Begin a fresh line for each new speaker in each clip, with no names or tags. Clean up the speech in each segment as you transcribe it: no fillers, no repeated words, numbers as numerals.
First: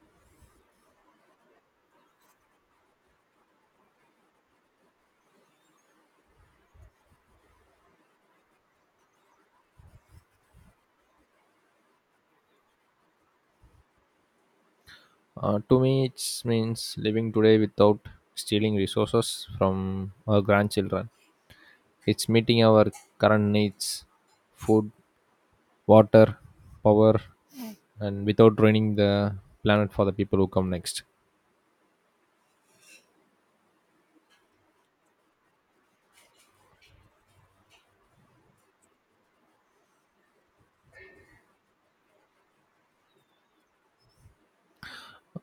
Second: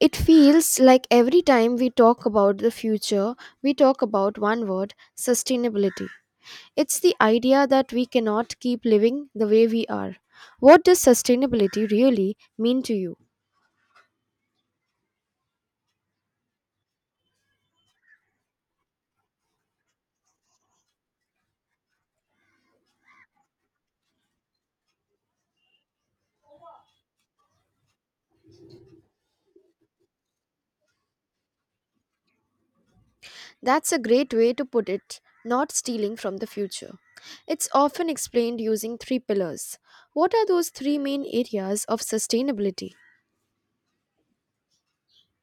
It feels like every time we talk about the future, we talk about one word sustainability. It's the idea that we cannot keep living the way we are. What does sustainability really mean to you?
To me, it means living today without stealing resources from our grandchildren. It's meeting our current needs, food, water, power, and without ruining the planet for the people who come next.
That's a great way to put it, not stealing from the future. It's often explained using three pillars. What are those three main areas of sustainability?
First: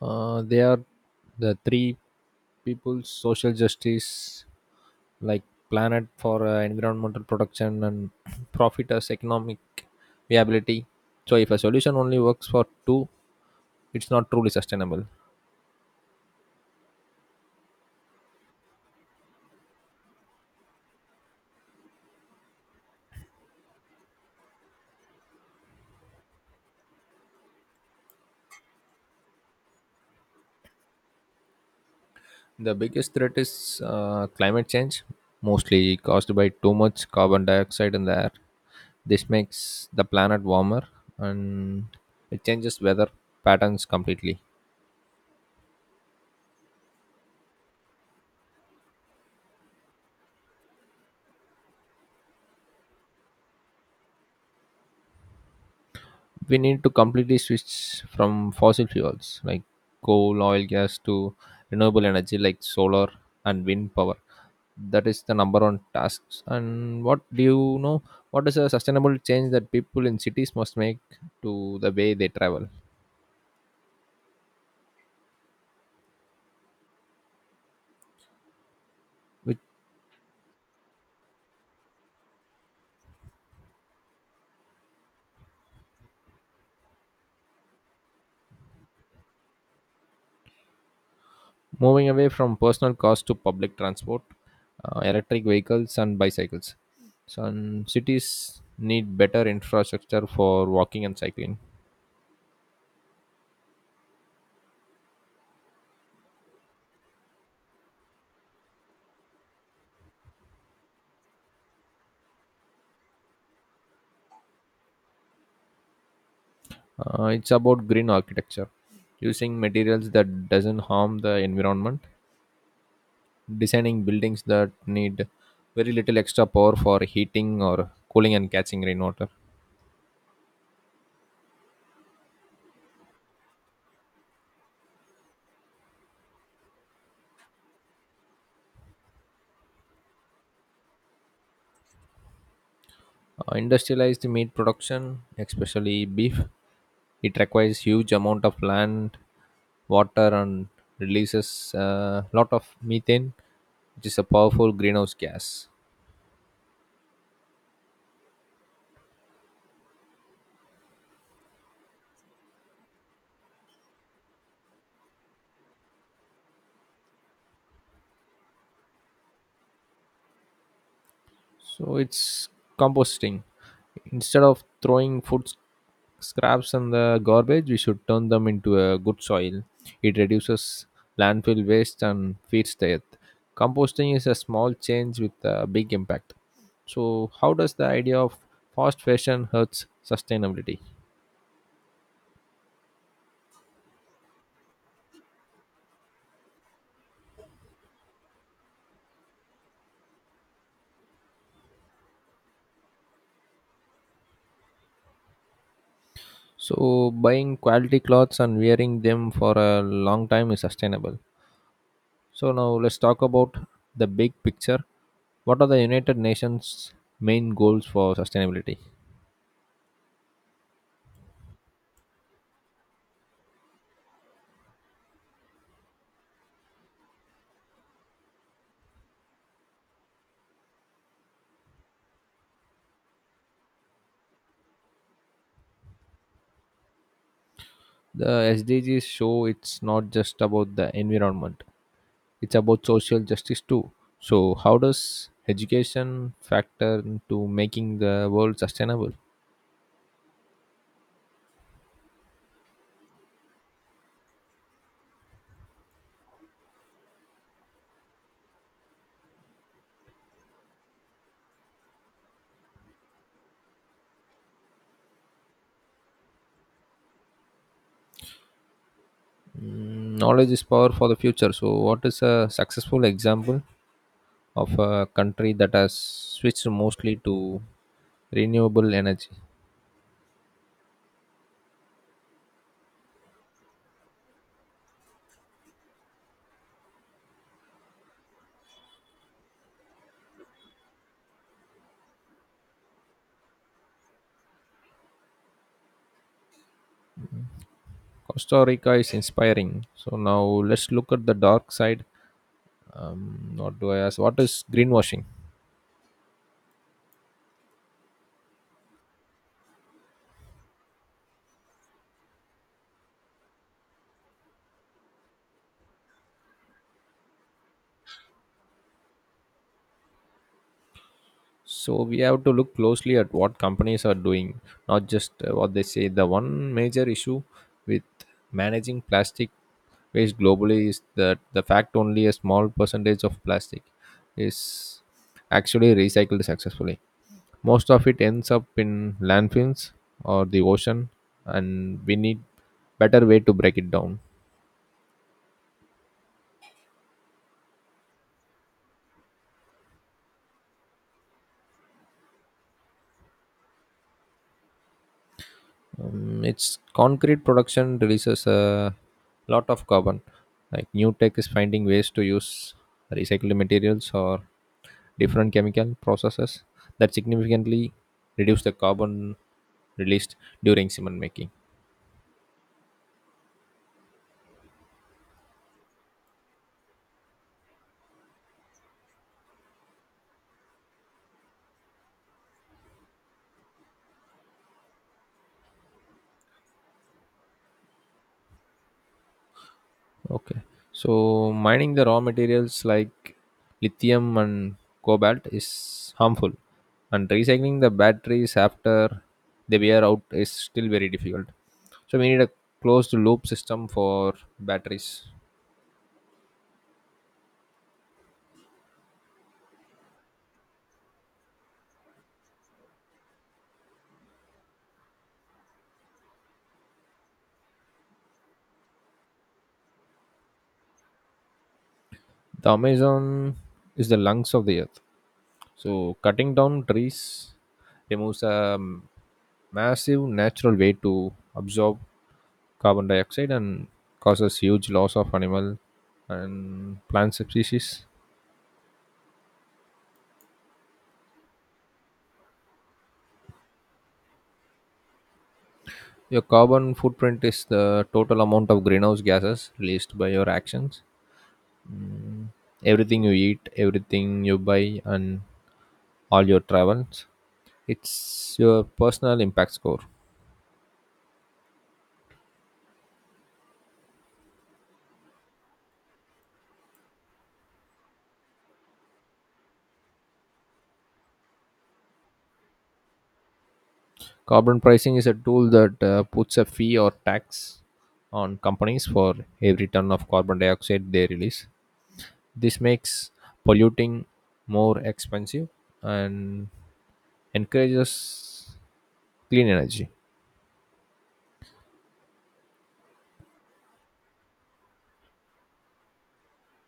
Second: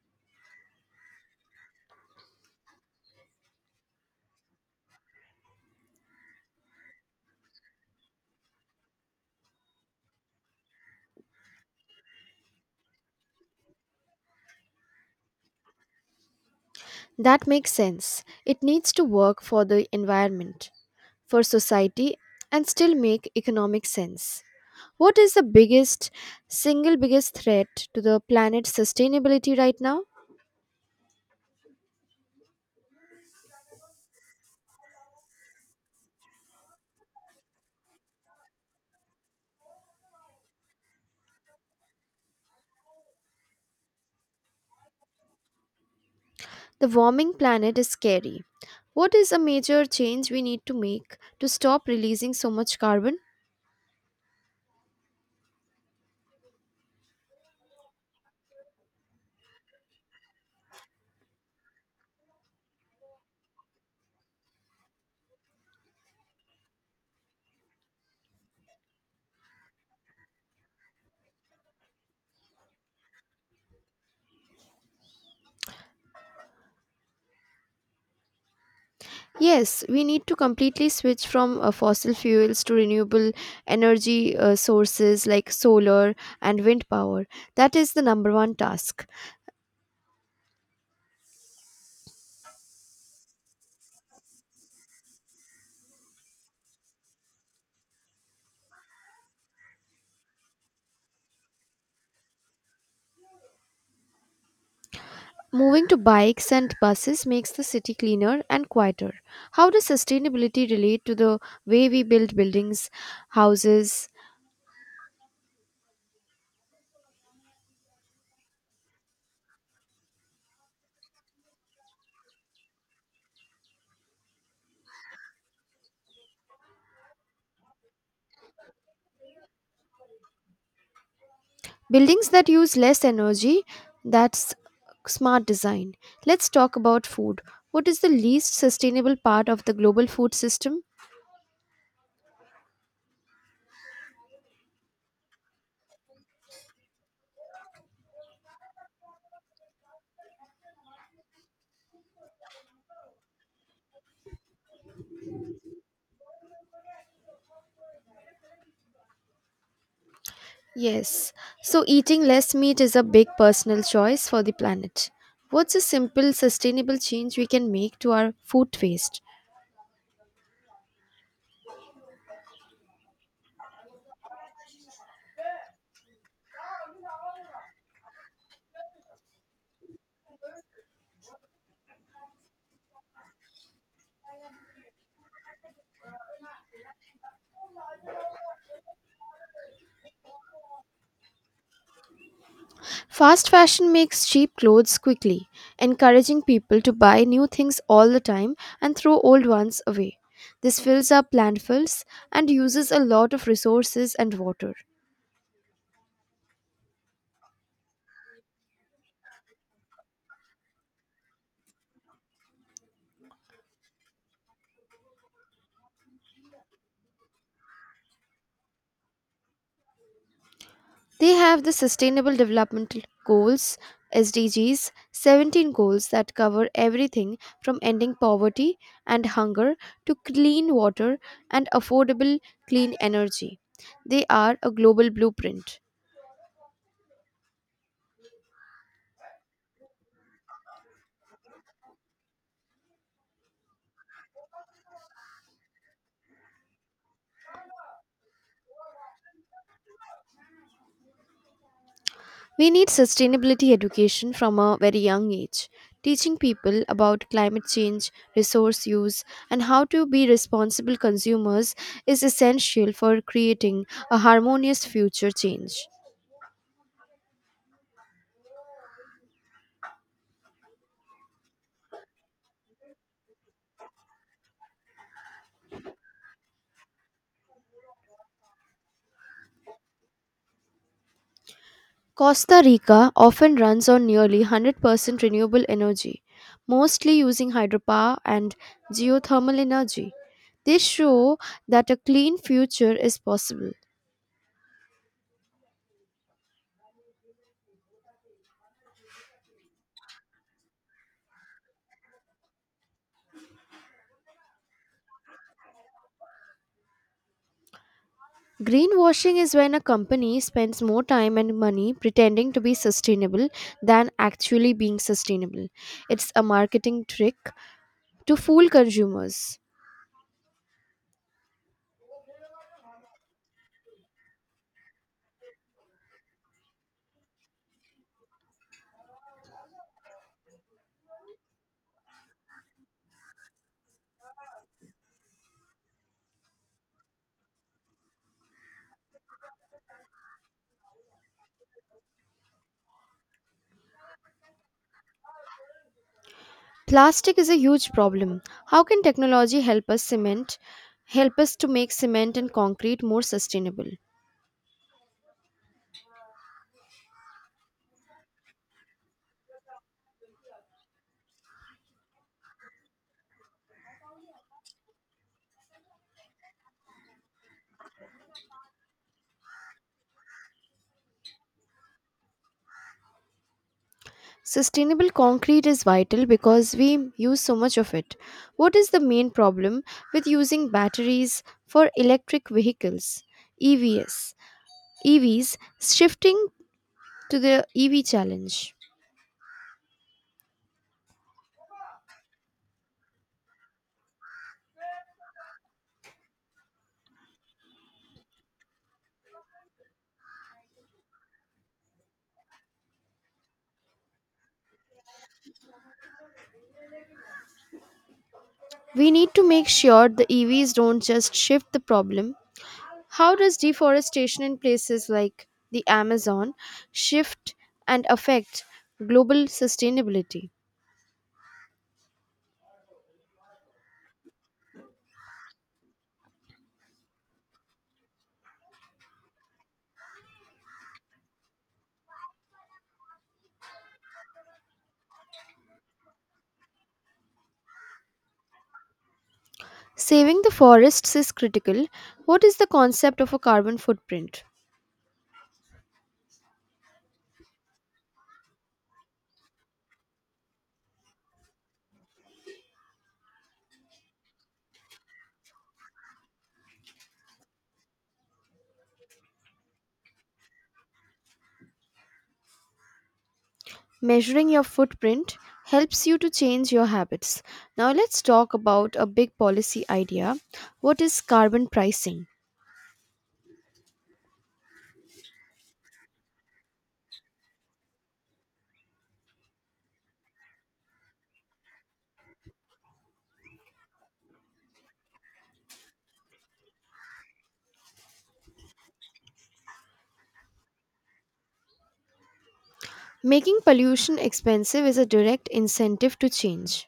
They are the three people's social justice, like planet for environmental protection and profit as economic viability. So if a solution only works for two, it's not truly sustainable.
That makes sense. It needs to work for the environment, for society, and still make economic sense. What is the biggest, single biggest threat to the planet's sustainability right now?
The biggest threat is climate change, mostly caused by too much carbon dioxide in the air. This makes the planet warmer and it changes weather patterns completely.
The warming planet is scary. What is a major change we need to make to stop releasing so much carbon?
We need to completely switch from fossil fuels like coal, oil, gas to renewable energy like solar and wind power. That is the number one task. And what do you know? What is a sustainable change that people in cities must make to the way they travel? Which
Yes, we need to completely switch from fossil fuels to renewable energy sources like solar and wind power. That is the number one task.
Moving away from personal cars to public transport, electric vehicles, and bicycles. Some cities need better infrastructure for walking and cycling.
Moving to bikes and buses makes the city cleaner and quieter. How does sustainability relate to the way we build buildings, houses,
It's about green architecture, using materials that doesn't harm the environment, designing buildings that need very little extra power for heating or cooling and catching rainwater.
buildings that use less energy? That's smart design. Let's talk about food. What is the least sustainable part of the global food system?
Industrialized meat production, especially beef, it requires huge amount of land, water, and releases a lot of methane, which is a powerful greenhouse gas.
Yes, so eating less meat is a big personal choice for the planet. What's a simple, sustainable change we can make to our food waste?
So it's composting. Instead of throwing food scraps and the garbage, we should turn them into a good soil. It reduces landfill waste and feeds the earth. Composting is a small change with a big impact. So how does the idea of fast fashion hurts sustainability?
Fast fashion makes cheap clothes quickly, encouraging people to buy new things all the time and throw old ones away. This fills up landfills and uses a lot of resources and water.
So buying quality clothes and wearing them for a long time is sustainable. So now let's talk about the big picture. What are the United Nations' main goals for sustainability?
They have the Sustainable Development Goals, SDGs, 17 goals that cover everything from ending poverty and hunger to clean water and affordable clean energy. They are a global blueprint.
The SDGs show it's not just about the environment, it's about social justice too. So how does education factor into making the world sustainable?
We need sustainability education from a very young age, teaching people about climate change, resource use, and how to be responsible consumers is essential for creating a harmonious future change.
Mm, knowledge is power for the future. So what is a successful example of a country that has switched mostly to renewable energy?
Costa Rica often runs on nearly 100% renewable energy, mostly using hydropower and geothermal energy. They show that a clean future is possible.
Costa Rica is inspiring. So now let's look at the dark side. What do I ask? What is greenwashing?
Greenwashing is when a company spends more time and money pretending to be sustainable than actually being sustainable. It's a marketing trick to fool consumers.
So we have to look closely at what companies are doing, not just what they say. The one major issue with managing plastic waste globally is that the fact only a small percentage of plastic is actually recycled successfully. Most of it ends up in landfills or the ocean, and we need better way to break it down.
Plastic is a huge problem. How can technology help us to make cement and concrete more sustainable?
Its concrete production releases a lot of carbon like new tech is finding ways to use recycled materials or different chemical processes that significantly reduce the carbon released during cement making.
Sustainable concrete is vital because we use so much of it. What is the main problem with using batteries for electric vehicles? EVs. EVs shifting to the EV challenge.
Okay. So mining the raw materials like lithium and cobalt is harmful, and recycling the batteries after they wear out is still very difficult. So we need a closed loop system for batteries.
We need to make sure the EVs don't just shift the problem. How does deforestation in places like the Amazon shift and affect global sustainability?
The Amazon is the lungs of the earth. So cutting down trees removes a massive natural way to absorb carbon dioxide and causes huge loss of animal and plant species.
Saving the forests is critical. What is the concept of a carbon footprint?
Your carbon footprint is the total amount of greenhouse gases released by your actions. Everything you eat, everything you buy, and all your travels. It's your personal impact score.
Measuring your footprint helps you to change your habits. Now, let's talk about a big policy idea. What is carbon pricing?
Carbon pricing is a tool that puts a fee or tax on companies for every ton of carbon dioxide they release. This makes polluting more expensive and encourages clean energy.
Making pollution expensive is a direct incentive to change.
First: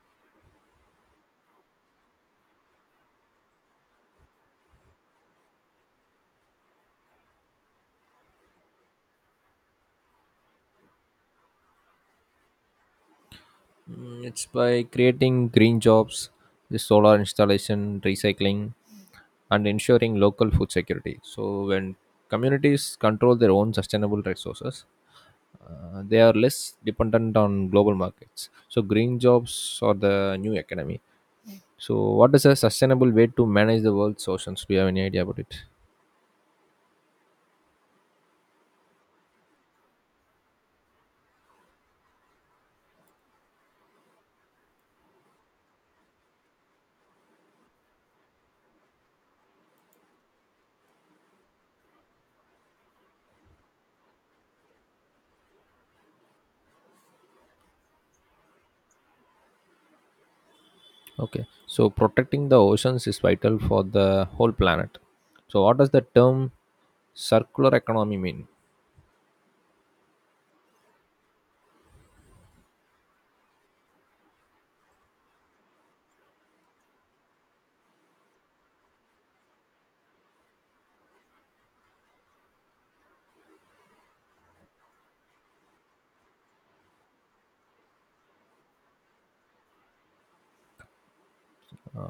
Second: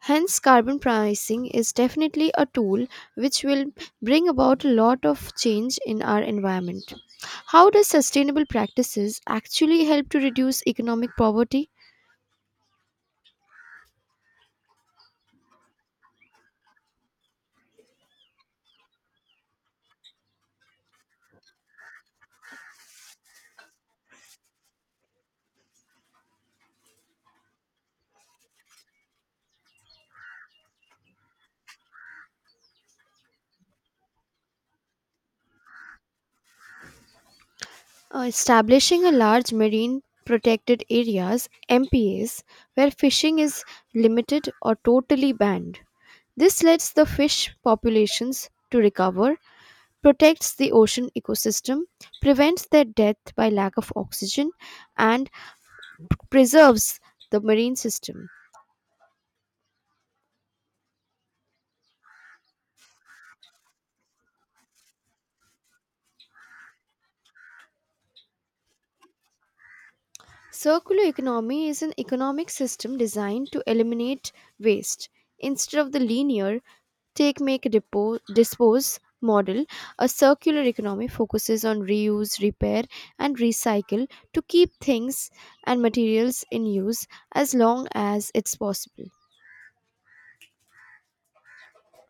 Hence, carbon pricing is definitely a tool which will bring about a lot of change in our environment. How does sustainable practices actually help to reduce economic poverty?
It's by creating green jobs, the solar installation, recycling, and ensuring local food security. So when communities control their own sustainable resources, they are less dependent on global markets. So green jobs are the new economy. So what is a sustainable way to manage the world's oceans? Do you have any idea about it?
Establishing a large marine protected areas, MPAs, where fishing is limited or totally banned. This lets the fish populations to recover, protects the ocean ecosystem, prevents their death by lack of oxygen, and preserves the marine system.
Okay, so protecting the oceans is vital for the whole planet. So what does the term circular economy mean?
Circular economy is an economic system designed to eliminate waste. Instead of the linear take, make, dispose model, a circular economy focuses on reuse, repair, and recycle to keep things and materials in use as long as it's possible.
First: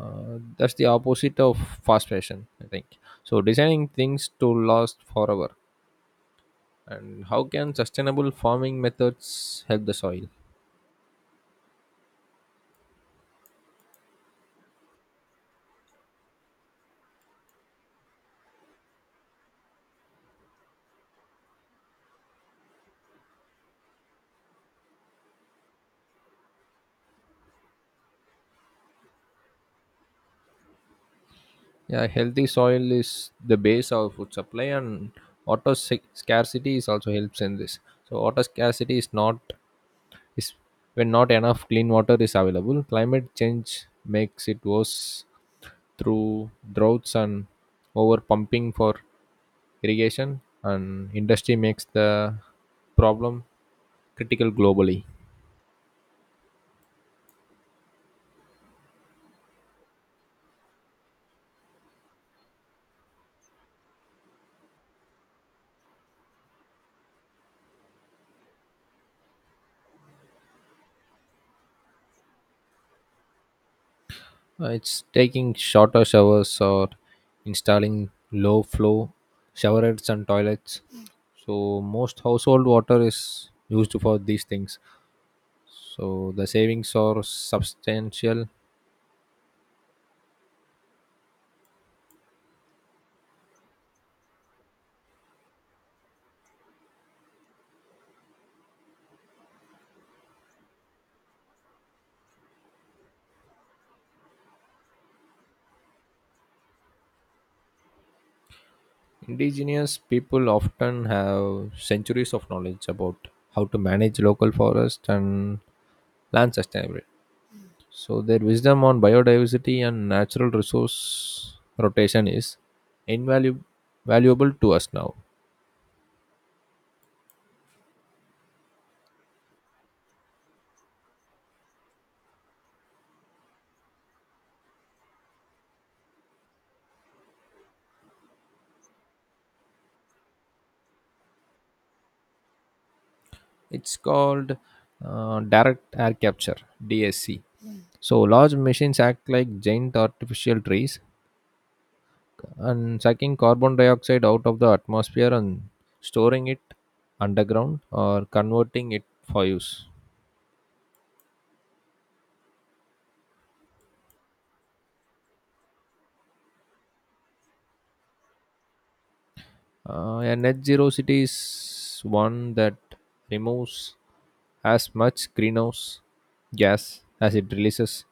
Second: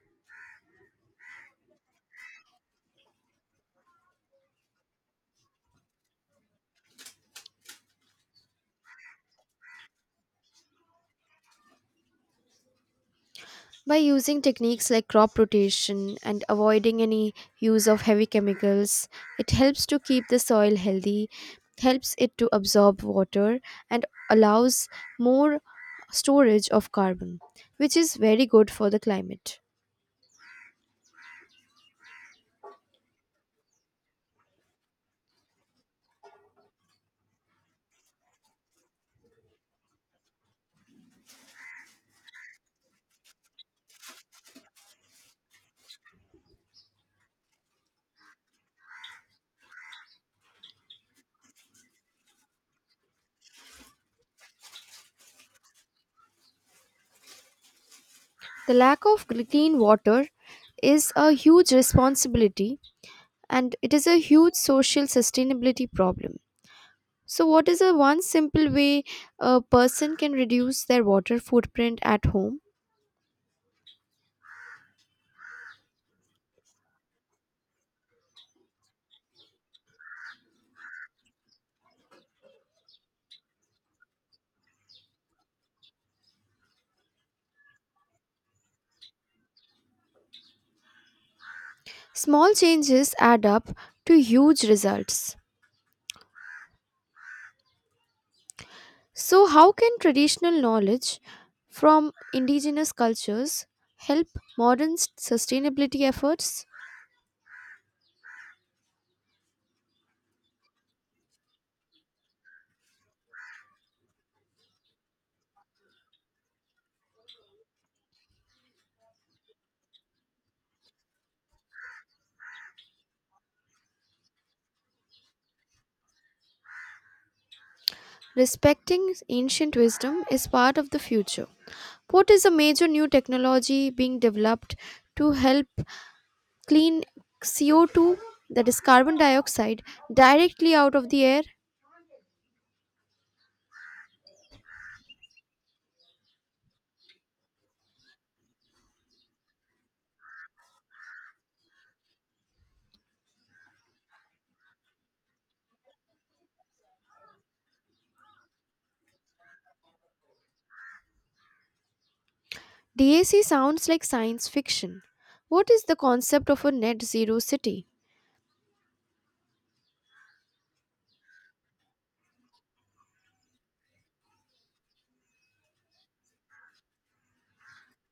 That's the opposite of fast fashion, I think. So designing things to last forever. And how can sustainable farming methods help the soil?
By using techniques like crop rotation and avoiding any use of heavy chemicals, it helps to keep the soil healthy, helps it to absorb water, and allows more storage of carbon, which is very good for the climate.
Yeah, healthy soil is the base of food supply, and water scarcity is also helps in this. So water scarcity is when not enough clean water is available. Climate change makes it worse through droughts and over pumping for irrigation, and industry makes the problem critical globally.
The lack of clean water is a huge responsibility and it is a huge social sustainability problem. So, what is a one simple way a person can reduce their water footprint at home?
It's taking shorter showers or installing low flow showerheads and toilets. So most household water is used for these things. So the savings are substantial.
Small changes add up to huge results. So, how can traditional knowledge from indigenous cultures help modern sustainability efforts?
Indigenous people often have centuries of knowledge about how to manage local forests and land sustainability. So their wisdom on biodiversity and natural resource rotation is invaluable valuable to us now.
Respecting ancient wisdom is part of the future. What is a major new technology being developed to help clean CO2, that is carbon dioxide, directly out of the air?
It's called direct air capture (DSC). So large machines act like giant artificial trees and sucking carbon dioxide out of the atmosphere and storing it underground or converting it for use.
DAC sounds like science fiction. What is the concept of a net zero city?
A net zero city is one that removes as much greenhouse gas as it releases.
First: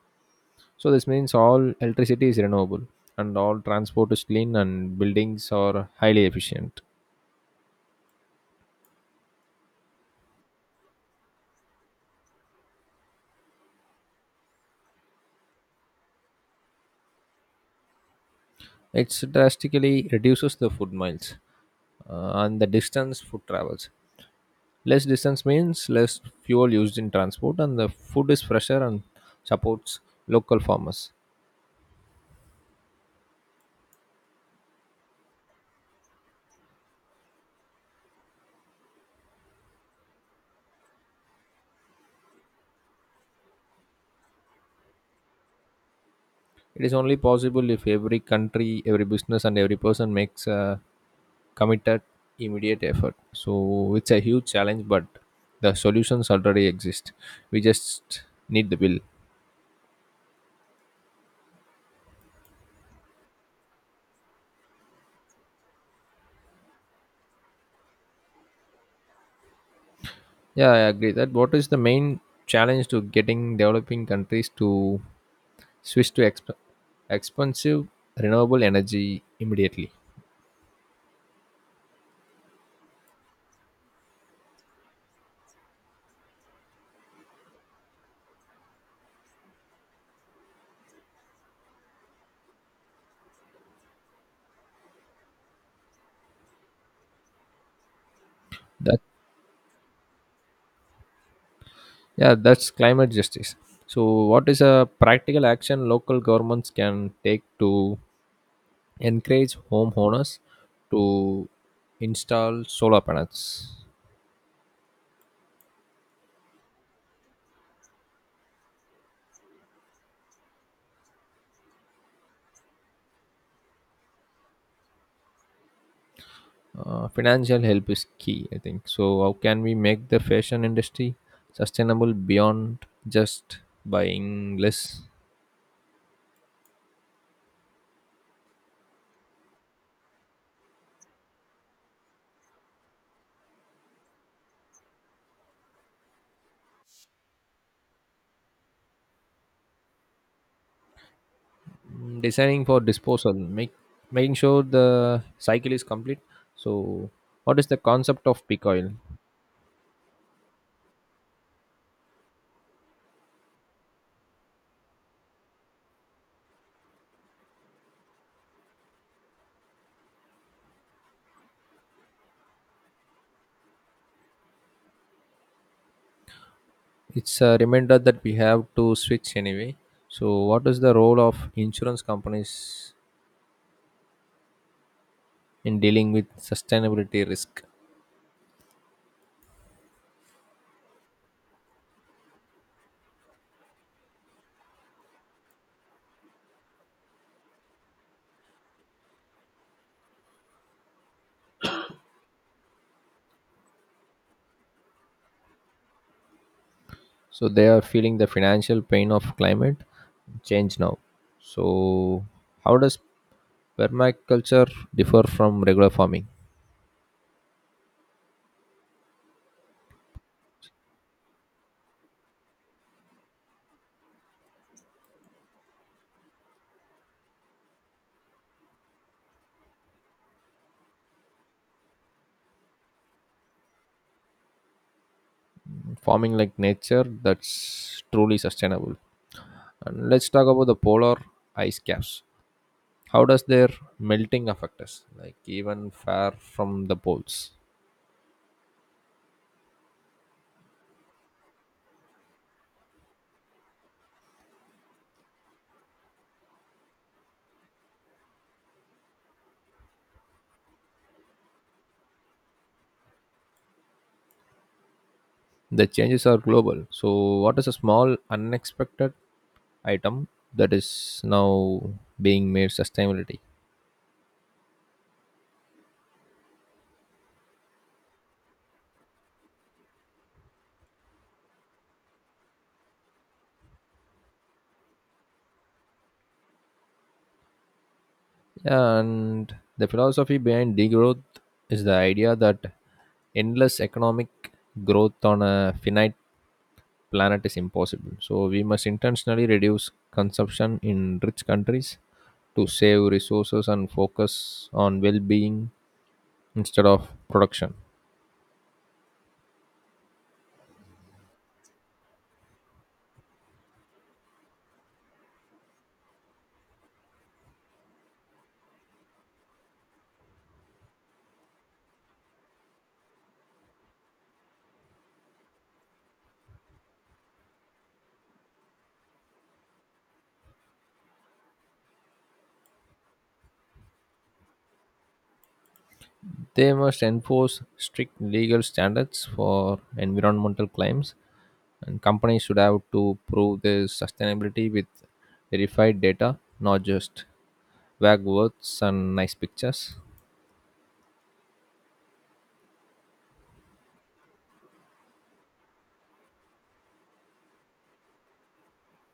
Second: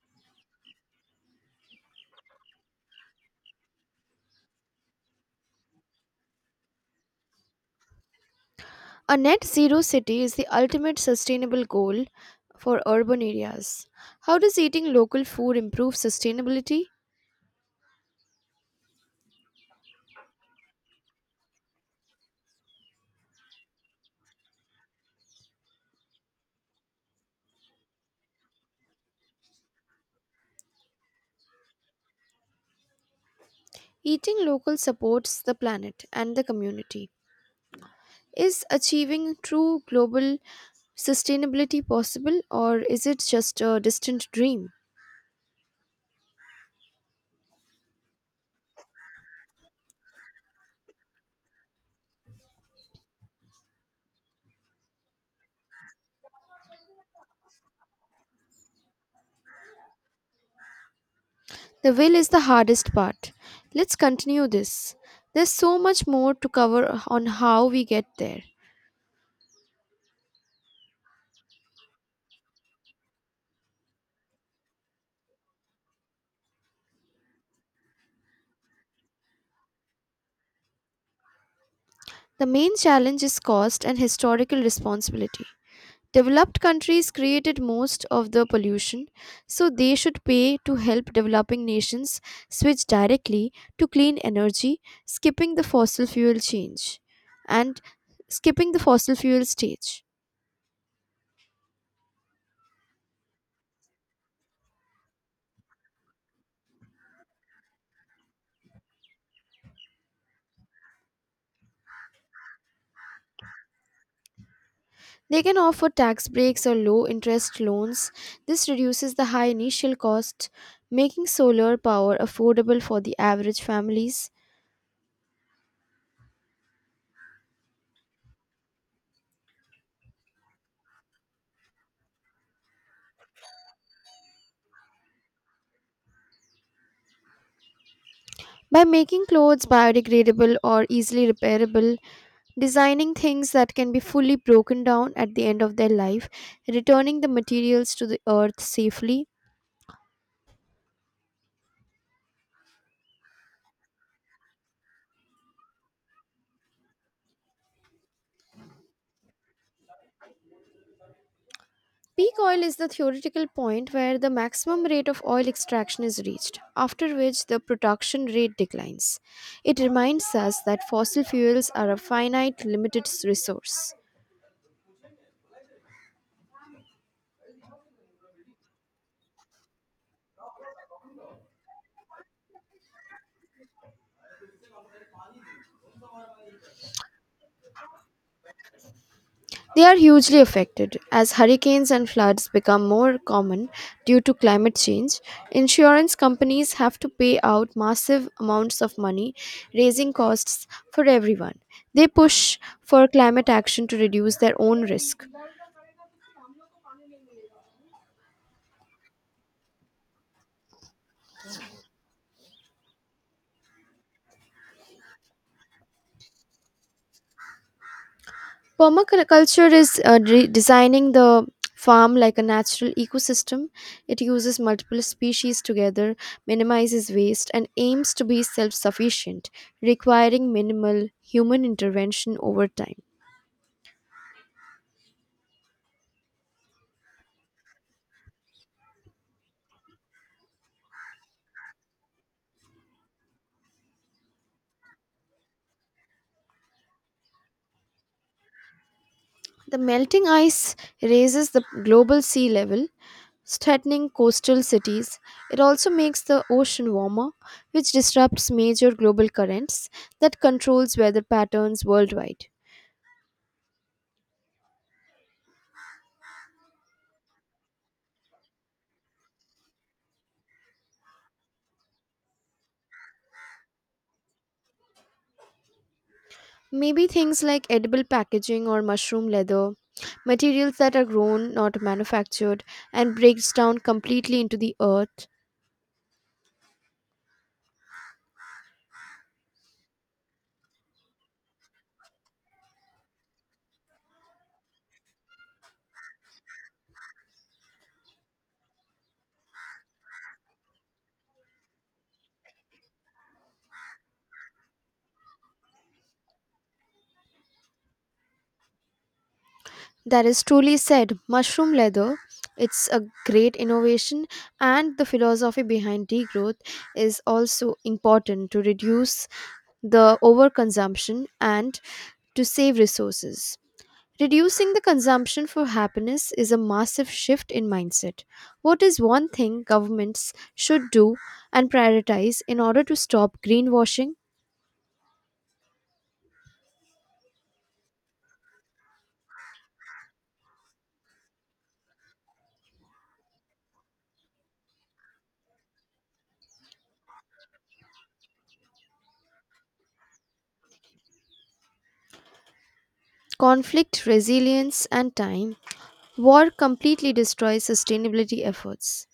So this means all electricity is renewable and all transport is clean and buildings are highly efficient.
A net zero city is the ultimate sustainable goal for urban areas. How does eating local food improve sustainability?
It drastically reduces the food miles and the distance food travels. Less distance means less fuel used in transport and the food is fresher and supports local farmers.
Eating local supports the planet and the community. Is achieving true global sustainability possible or is it just a distant dream?
It is only possible if every country, every business, and every person makes a committed, immediate effort. So it's a huge challenge, but the solutions already exist. We just need the will.
The will is the hardest part. Let's continue this. There's so much more to cover on how we get there.
Yeah, I agree that. What is the main challenge to getting developing countries to switch to expensive renewable energy immediately?
The main challenge is cost and historical responsibility. Developed countries created most of the pollution, so they should pay to help developing nations switch directly to clean energy, skipping the fossil fuel change and skipping the
That
fossil fuel stage.
yeah, that's climate justice. So what is a practical action local governments can take to encourage homeowners to install solar panels.
They can offer tax breaks or low interest loans. This reduces the high initial cost, making solar power affordable for the average families.
Financial help is key, I think. So how can we make the fashion industry sustainable beyond just buying less?
By making clothes biodegradable or easily repairable, designing things that can be fully broken down at the end of their life, returning the materials to the earth safely.
Mm, designing for disposal, make making sure the cycle is complete. So what is the concept of peak oil?
Peak oil is the theoretical point where the maximum rate of oil extraction is reached, after which the production rate declines. It reminds us that fossil fuels are a finite, limited resource.
It's a reminder that we have to switch anyway. So what is the role of insurance companies in dealing with sustainability risk?
They are hugely affected. As hurricanes and floods become more common due to climate change, insurance companies have to pay out massive amounts of money, raising costs for everyone. They push for climate action to reduce their own risk.
So they are feeling the financial pain of climate change now. So how does permaculture differ from regular farming?
Permaculture is designing the farm like a natural ecosystem. It uses multiple species together, minimizes waste, and aims to be self sufficient, requiring minimal human intervention over time.
Farming like nature, that's truly sustainable. And let's talk about the polar ice caps. How does their melting affect us, like even far from the poles?
The melting ice raises the global sea level, threatening coastal cities. It also makes the ocean warmer, which disrupts major global currents that controls weather patterns worldwide.
The changes are global. So what is a small unexpected item that is now being made sustainability?
Maybe things like edible packaging or mushroom leather, materials that are grown, not manufactured, and breaks down completely into the earth.
Yeah, and the philosophy behind degrowth is the idea that endless economic growth on a finite planet is impossible. So we must intentionally reduce consumption in rich countries to save resources and focus on well-being instead of production.
That is truly said, mushroom leather. It's a great innovation, and the philosophy behind degrowth is also important to reduce the overconsumption and to save resources. Reducing the consumption for happiness is a massive shift in mindset. What is one thing governments should do and prioritize in order to stop greenwashing?
They must enforce strict legal standards for environmental claims and companies should have to prove their sustainability with verified data, not just wagworths and nice pictures.
Conflict resilience and time. War completely destroys sustainability efforts.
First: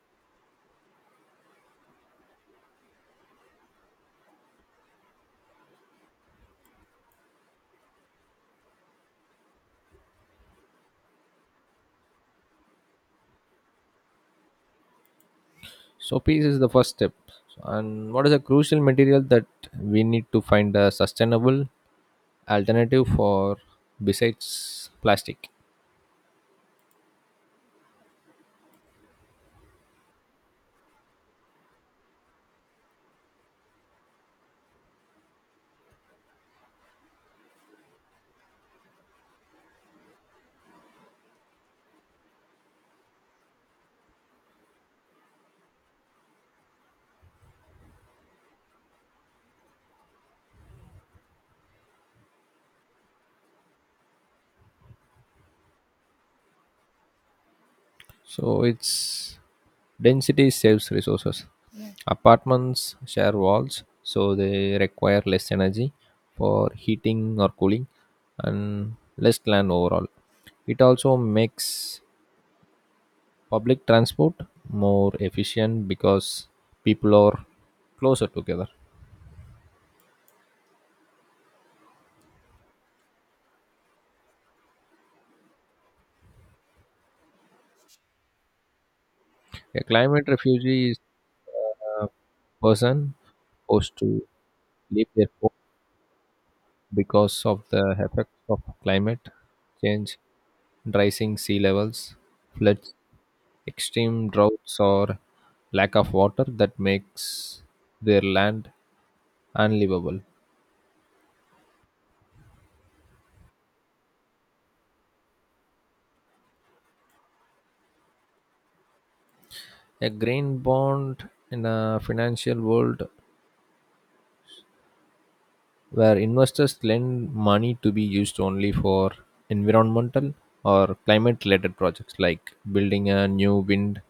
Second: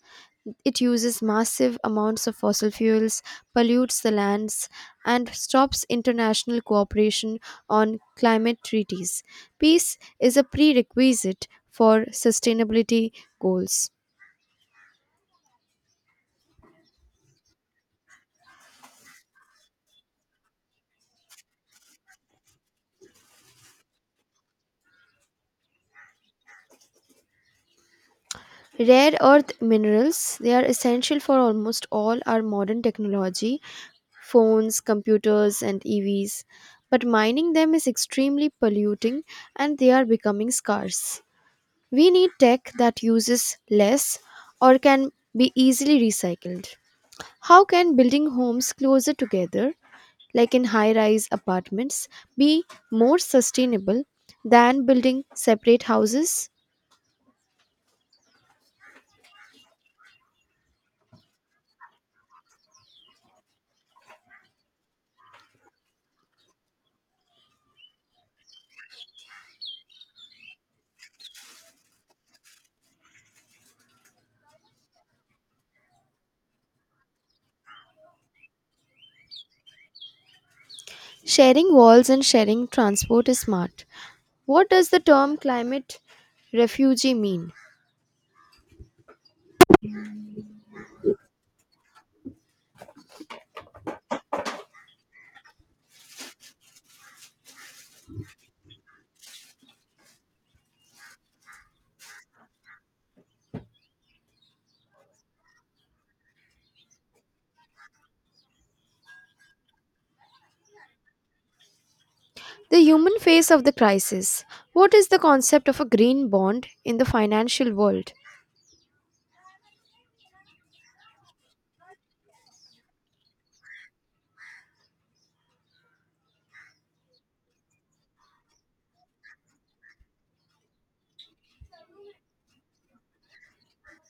It uses massive amounts of fossil fuels, pollutes the lands, and stops international cooperation on climate treaties. Peace is a prerequisite for sustainability goals.
So peace is the first step. And what is a crucial material that we need to find a sustainable alternative for besides plastic?
Rare earth minerals, they are essential for almost all our modern technology, phones, computers, and EVs. But mining them is extremely polluting and they are becoming scarce. We need tech that uses less or can be easily recycled. How can building homes closer together, like in high rise apartments, be more sustainable than building separate houses?
So it's density saves resources. Yeah. Apartments share walls, so they require less energy for heating or cooling and less land overall. It also makes public transport more efficient because people are closer together.
Sharing walls and sharing transport is smart. What does the term climate refugee mean?
A climate refugee is a person forced to leave their home because of the effects of climate change, rising sea levels, floods, extreme droughts, or lack of water that makes their land unlivable.
The human face of the crisis. What is the concept of a green bond in the financial world?
A green bond in a financial world where investors lend money to be used only for environmental or climate related projects like building a new wind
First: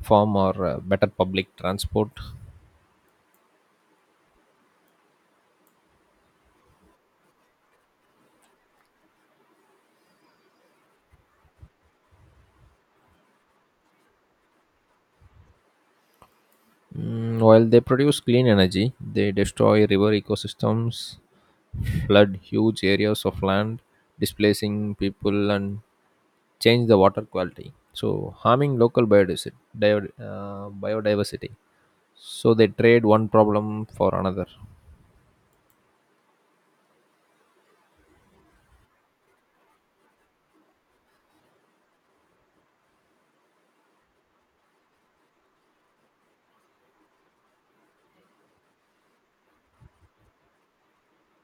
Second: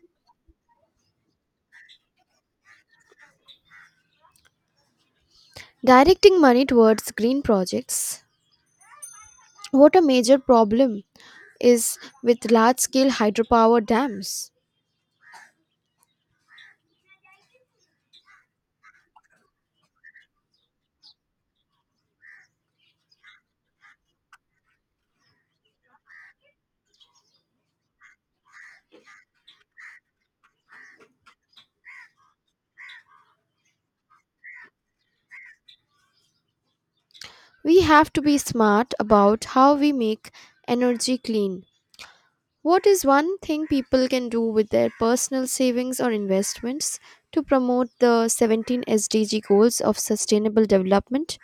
farm or better public transport.
Directing money towards green projects. What a major problem is with large scale hydropower dams.
Mm, while they produce clean energy, they destroy river ecosystems, flood huge areas of land, displacing people, and change the water quality. So, harming local biodiversity. Biodiversity. So they trade one problem for another.
We have to be smart about how we make energy clean. What is one thing people can do with their personal savings or investments to promote the 17 SDG goals of sustainable development?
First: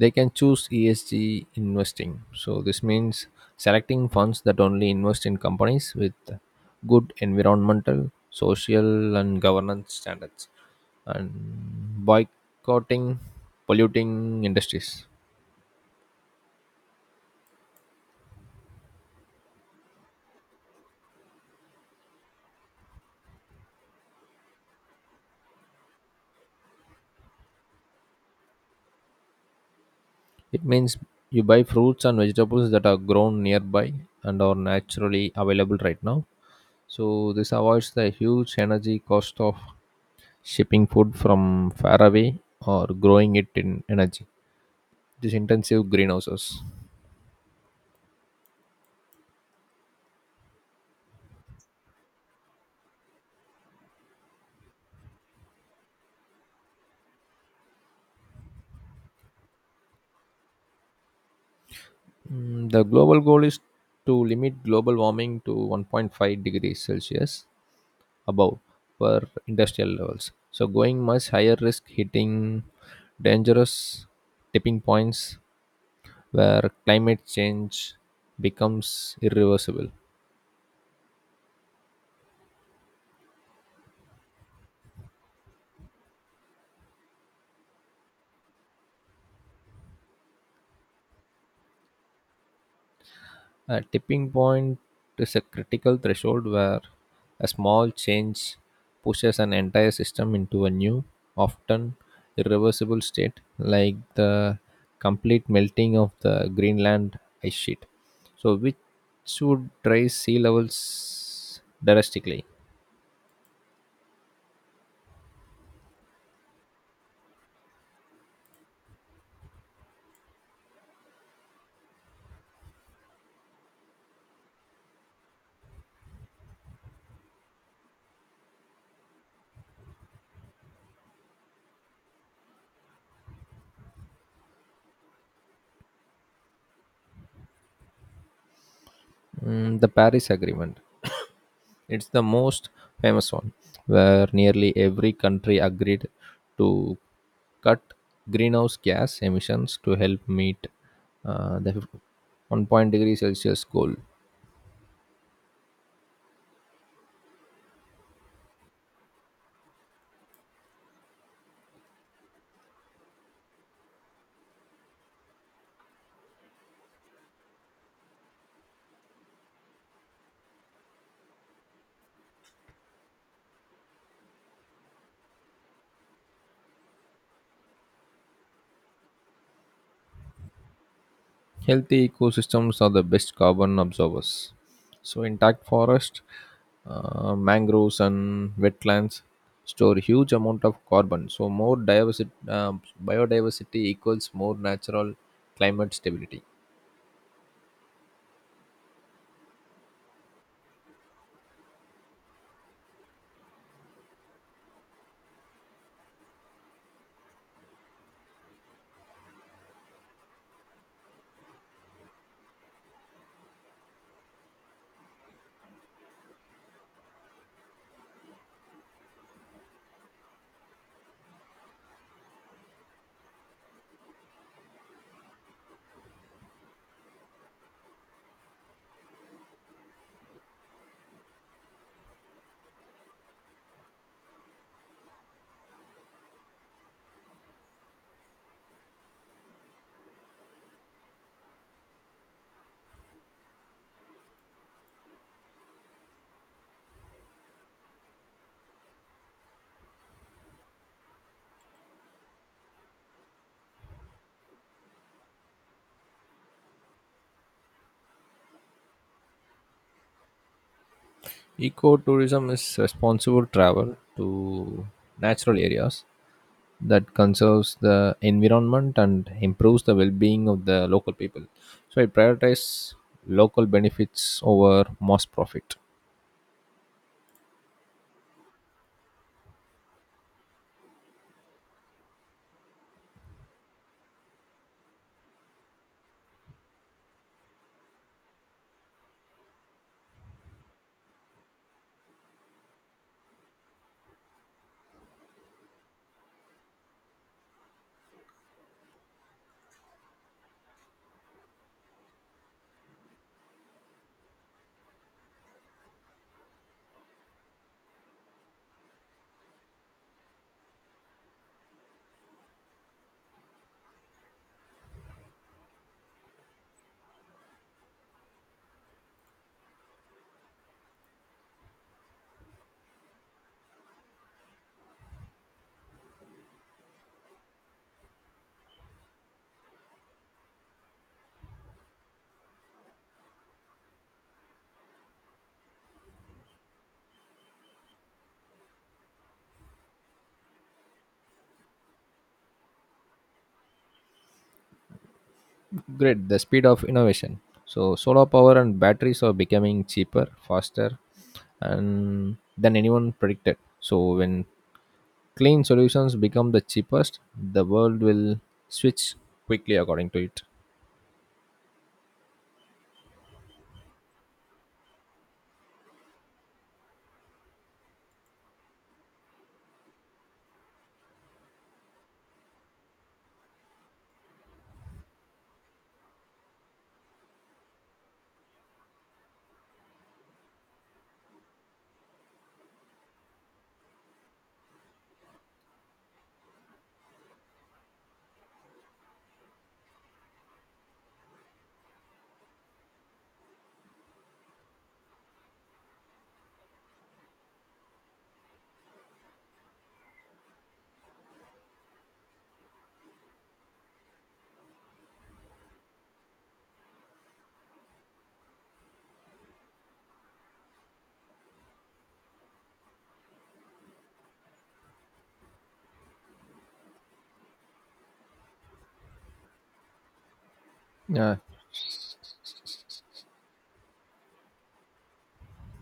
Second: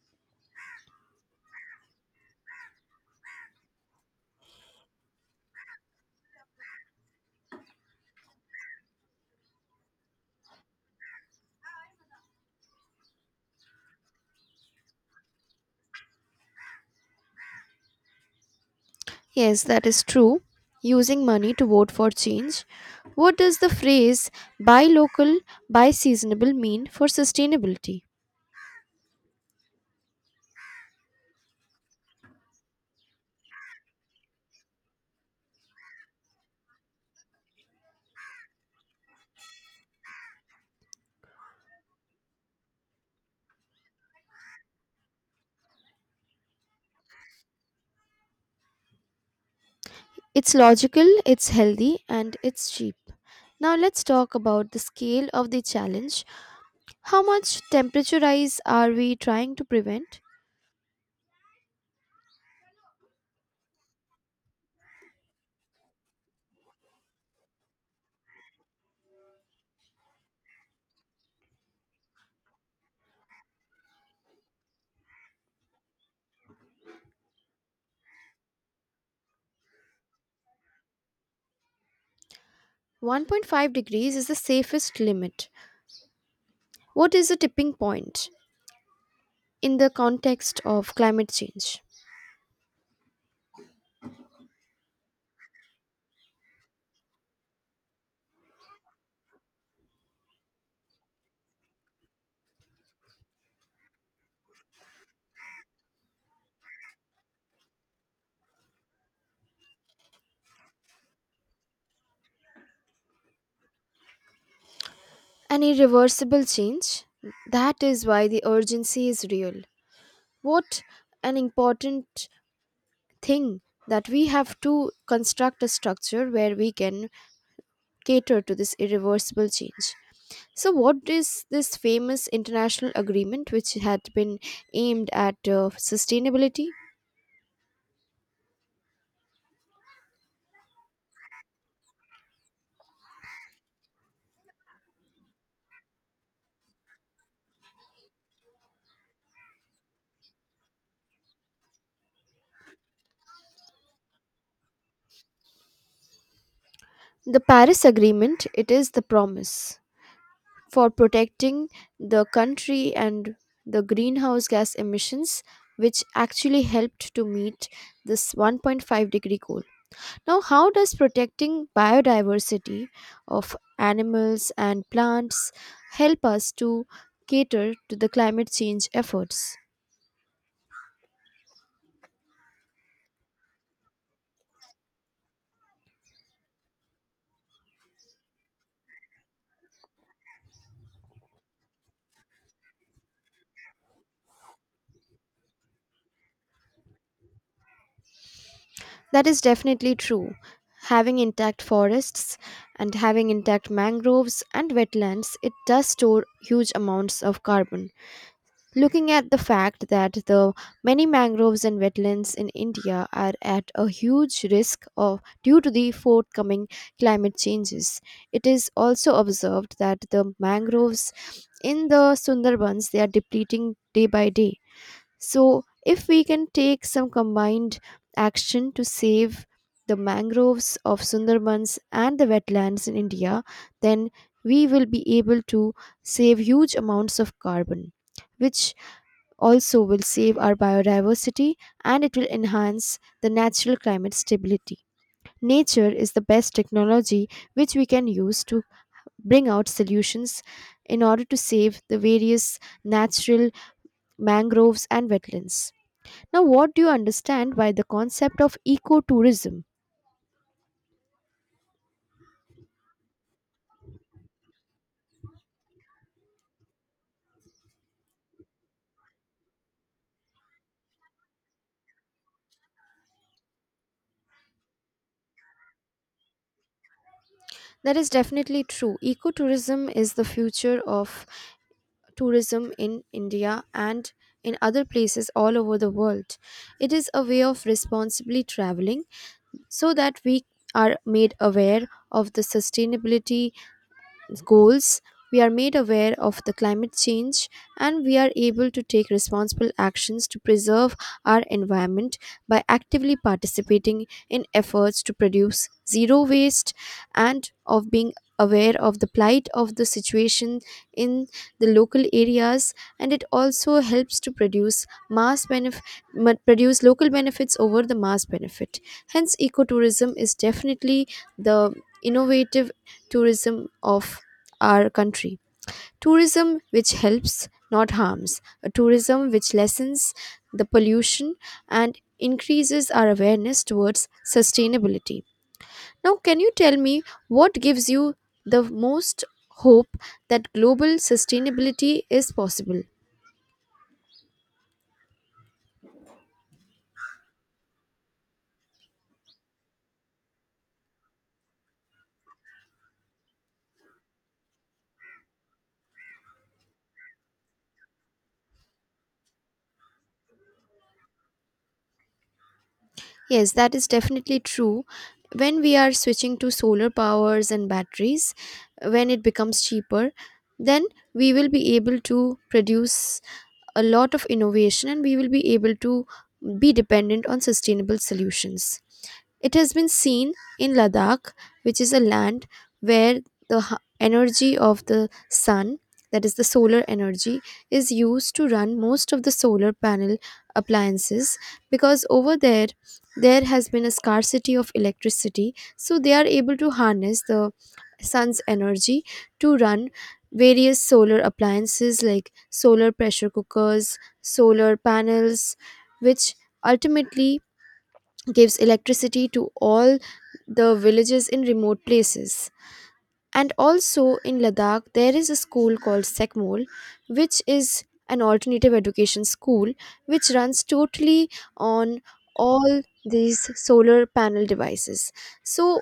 They can choose ESG investing. So this means selecting funds that only invest in companies with good environmental, social, and governance standards, and boycotting polluting industries.
Yes, that is true. Using money to vote for change. What does the phrase buy local, buy seasonable mean for sustainability?
It means you buy fruits and vegetables that are grown nearby and are naturally available right now. So this avoids the huge energy cost of shipping food from far away or growing it in energy these intensive greenhouses.
It's logical, it's healthy, and it's cheap. Now let's talk about the scale of the challenge. How much temperature rise are we trying to prevent?
Mm, the global goal is to limit global warming to 1.5 degrees Celsius above per industrial levels. So going much higher risk hitting dangerous tipping points where climate change becomes irreversible.
1.5 degrees is the safest limit. What is a tipping point in the context of climate change?
A tipping point is a critical threshold where a small change pushes an entire system into a new, often irreversible state, like the complete melting of the Greenland ice sheet. So, which would raise sea levels drastically.
An irreversible change? That is why the urgency is real. What an important thing that we have to construct a structure where we can cater to this irreversible change. So, what is this famous international agreement which had been aimed at sustainability?
Mm, the Paris Agreement. It's the most famous one, where nearly every country agreed to cut greenhouse gas emissions to help meet the 1 point degree Celsius goal.
The Paris Agreement, it is the promise for protecting the country and the greenhouse gas emissions which actually helped to meet this 1.5-degree goal. Now, how does protecting biodiversity of animals and plants help us to cater to the climate change efforts?
Healthy ecosystems are the best carbon absorbers. So intact forest, mangroves, and wetlands store huge amount of carbon. So more diversity, biodiversity equals more natural climate stability.
That is definitely true. Having intact forests and having intact mangroves and wetlands, it does store huge amounts of carbon. Looking at the fact that the many mangroves and wetlands in India are at a huge risk of due to the forthcoming climate changes, it is also observed that the mangroves in the Sundarbans they are depleting day by day. So if we can take some combined action to save the mangroves of Sundarbans and the wetlands in India, then we will be able to save huge amounts of carbon which also will save our biodiversity and it will enhance the natural climate stability. Nature is the best technology which we can use to bring out solutions in order to save the various natural mangroves and wetlands. Now, what do you understand by the concept of ecotourism?
Ecotourism is responsible travel to natural areas that conserves the environment and improves the well-being of the local people. So it prioritizes local benefits over mass profit.
That is definitely true. Ecotourism is the future of tourism in India and in other places all over the world. It is a way of responsibly traveling so that we are made aware of the sustainability goals, we are made aware of the climate change and we are able to take responsible actions to preserve our environment by actively participating in efforts to produce zero waste and of being aware of the plight of the situation in the local areas and it also helps to produce mass benef- produce local benefits over the mass benefit. Hence ecotourism is definitely the innovative tourism of our country. Tourism which helps, not harms. A tourism which lessens the pollution and increases our awareness towards sustainability. Now, can you tell me what gives you the most hope that global sustainability is possible?
Great, the speed of innovation. So solar power and batteries are becoming cheaper, faster, and than anyone predicted. So when clean solutions become the cheapest, the world will switch quickly according to it.
Yes, that is definitely true. When we are switching to solar powers and batteries, when it becomes cheaper, then we will be able to produce a lot of innovation and we will be able to be dependent on sustainable solutions. It has been seen in Ladakh, which is a land where the energy of the sun, that is the solar energy, is used to run most of the solar panel appliances because over there there has been a scarcity of electricity. So they are able to harness the sun's energy to run various solar appliances like solar pressure cookers, solar panels, which ultimately gives electricity to all the villages in remote places. And also in Ladakh, there is a school called Sekmol, which is an alternative education school which runs totally
Yeah.
on all these solar panel devices. So,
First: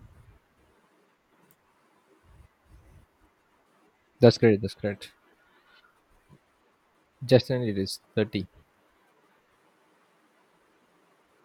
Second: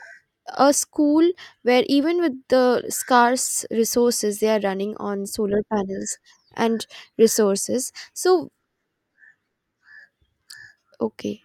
a school where even with the scarce
That's
resources, they are
great. That's
running
great.
on solar panels and
Justin, it
resources.
is 30.
So, okay.